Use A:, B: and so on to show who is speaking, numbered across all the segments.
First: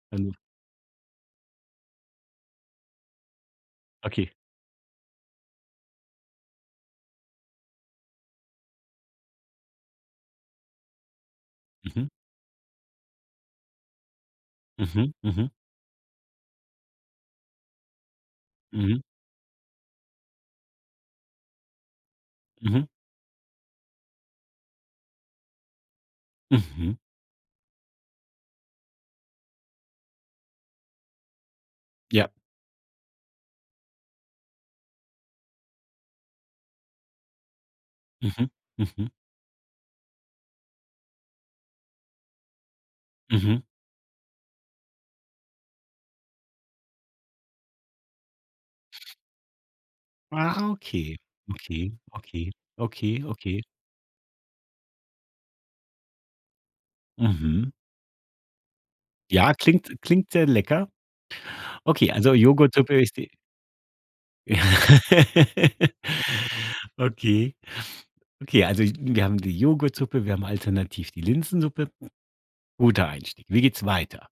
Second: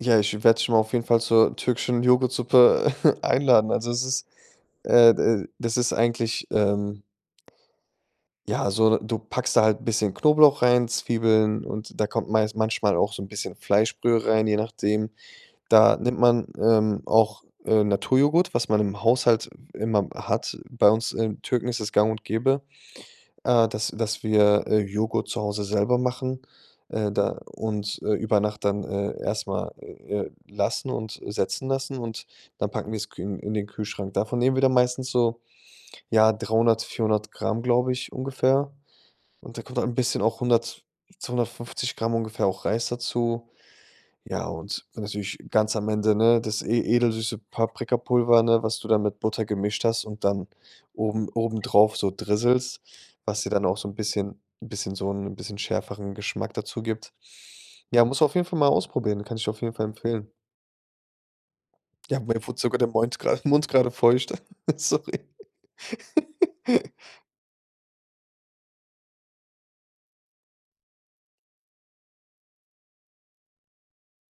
A: Ja, ich
B: [unintelligible]
A: werde dich mal auf jeden Fall zur türkischen Joghurtsuppe, einladen. Also, es ist,
B: Okay.
A: äh da das ist eigentlich, ähm ja, so, du packst da halt 'n bisschen Knoblauch rein, Zwiebeln und da
B: Mhm.
A: kommt meis manchmal auch so 'n bisschen Fleischbrühe rein, je nachdem.
B: Mhm, mhm.
A: Da nimmt man, ähm, auch, äh, Naturjoghurt, was man im
B: Mhm.
A: Haushalt w immer hat. Bei uns, äh, Türken ist das gang und gäbe,
B: Mhm.
A: äh, dass dass wir, äh, Joghurt zu Hause selber machen,
B: Mhm.
A: äh, da und, äh, über Nacht dann, äh, erst mal, äh, äh, lassen und setzen lassen und
B: Ja.
A: dann packen wir's kü in in den Kühlschrank. Davon nehmen wir dann meistens so, ja, 300, 400 Gramm, glaube ich,
B: Mhm,
A: ungefähr.
B: mhm.
A: Und da kommt halt 'n bisschen auch 100, 250 Gramm ungefähr auch Reis dazu.
B: Mhm.
A: Ja, und dann natürlich ganz am Ende, ne, das e edelsüße Paprikapulver, ne, was du dann mit Butter gemischt hast und dann
B: Ah, okay,
A: oben
B: okay,
A: obendrauf so
B: okay,
A: drisselst,
B: okay,
A: was dir
B: okay.
A: dann auch so 'n bisschen 'n bisschen so 'n bisschen schärferen Geschmack dazu gibt.
B: Mhm.
A: Ja, musst du auf jeden Fall mal ausprobieren, kann ich dir
B: Ja,
A: auf jeden Fall
B: klingt s
A: empfehlen.
B: klingt sehr lecker. Okay,
A: Ja,
B: also,
A: mir wird
B: Joghurt
A: sogar der
B: Suppe ist
A: Mund
B: die
A: grade Mund grade feucht. Sorry.
B: Okay. Okay, also, wir haben die Joghurtsuppe, wir haben alternativ die Linsensuppe. Guter Einstieg. Wie geht's weiter?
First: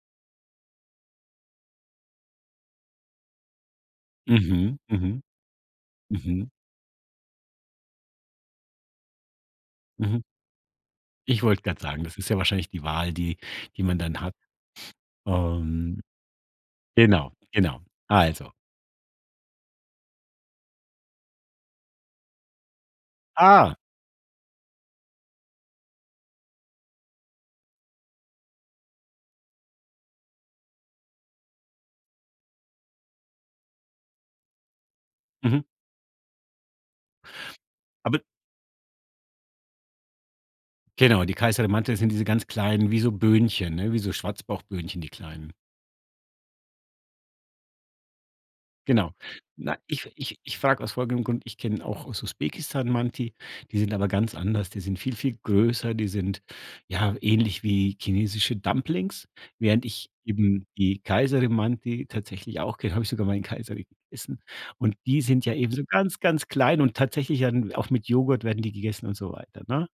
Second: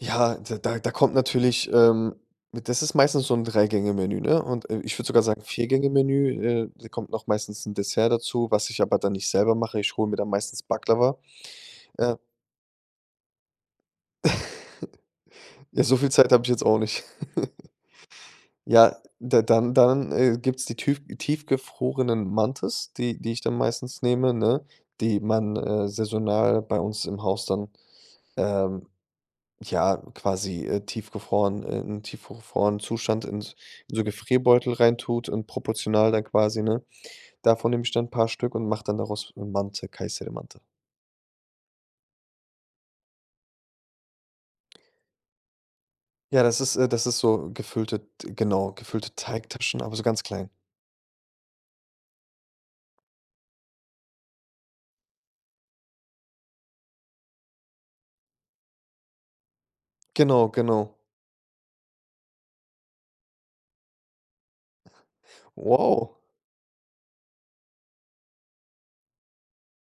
A: Ja, d da da kommt natürlich, ähm, äh das ist meistens so 'n Drei-Gänge-Menü, ne? Und, äh
B: Mhm,
A: ich würde
B: mhm.
A: sogar sagen,
B: Mhm.
A: Vier-Gänge-Menü, äh, da kommt noch meistens 'n Dessert dazu, was ich aber dann nicht selber mache. Ich hole mir
B: Mhm.
A: dann meistens Baklava,
B: Ich wollte grad sagen,
A: äh
B: das ist ja wahrscheinlich die Wahl, die die man dann hat,
A: Ja, so
B: ähm
A: viel Zeit habe ich jetzt auch nicht.
B: genau, genau, also
A: Ja, da dann dann, äh, gibt's die tüf tiefgefrorenen Mantis, die die ich dann
B: Ah.
A: meistens nehme, ne? Die man, äh, saisonal bei uns im Haus dann, ähm, ja, quasi, äh, tiefgefrorenen in tiefgefrorenen Zustand in s in so Gefrierbeutel reintut und
B: Mhm.
A: proportional dann quasi ne? Davon nehm ich dann 'n
B: Aber
A: paar Stück und mache dann daraus, äh, Mantı, Kayseri Mantı.
B: Genau, die Kayseri Mantı, das sind diese ganz kleinen wie so Böhnchen, ne? Wie so Schwarzbauchböhnchen, die kleinen?
A: Ja, das ist, äh das ist so gefüllte d genau,
B: Genau.
A: gefüllte
B: Na,
A: Teigtaschen, aber so
B: ich
A: ganz
B: ich
A: klein.
B: ich frage aus folgendem Grund: Ich kenn auch aus Usbekistan Manti, die sind aber ganz anders. Die sind viel, viel größer, die sind, ja, ähnlich wie chinesische Dumplings, während ich
A: Genau,
B: eben
A: genau.
B: die Kayseri Mantı tatsächlich auch ke habe ich sogar mal in Kayseri gegessen. Und die sind ja eben so
A: Wow.
B: ganz, ganz klein und tatsächlich ja dann auch mit Joghurt werden die gegessen und so weiter, ne?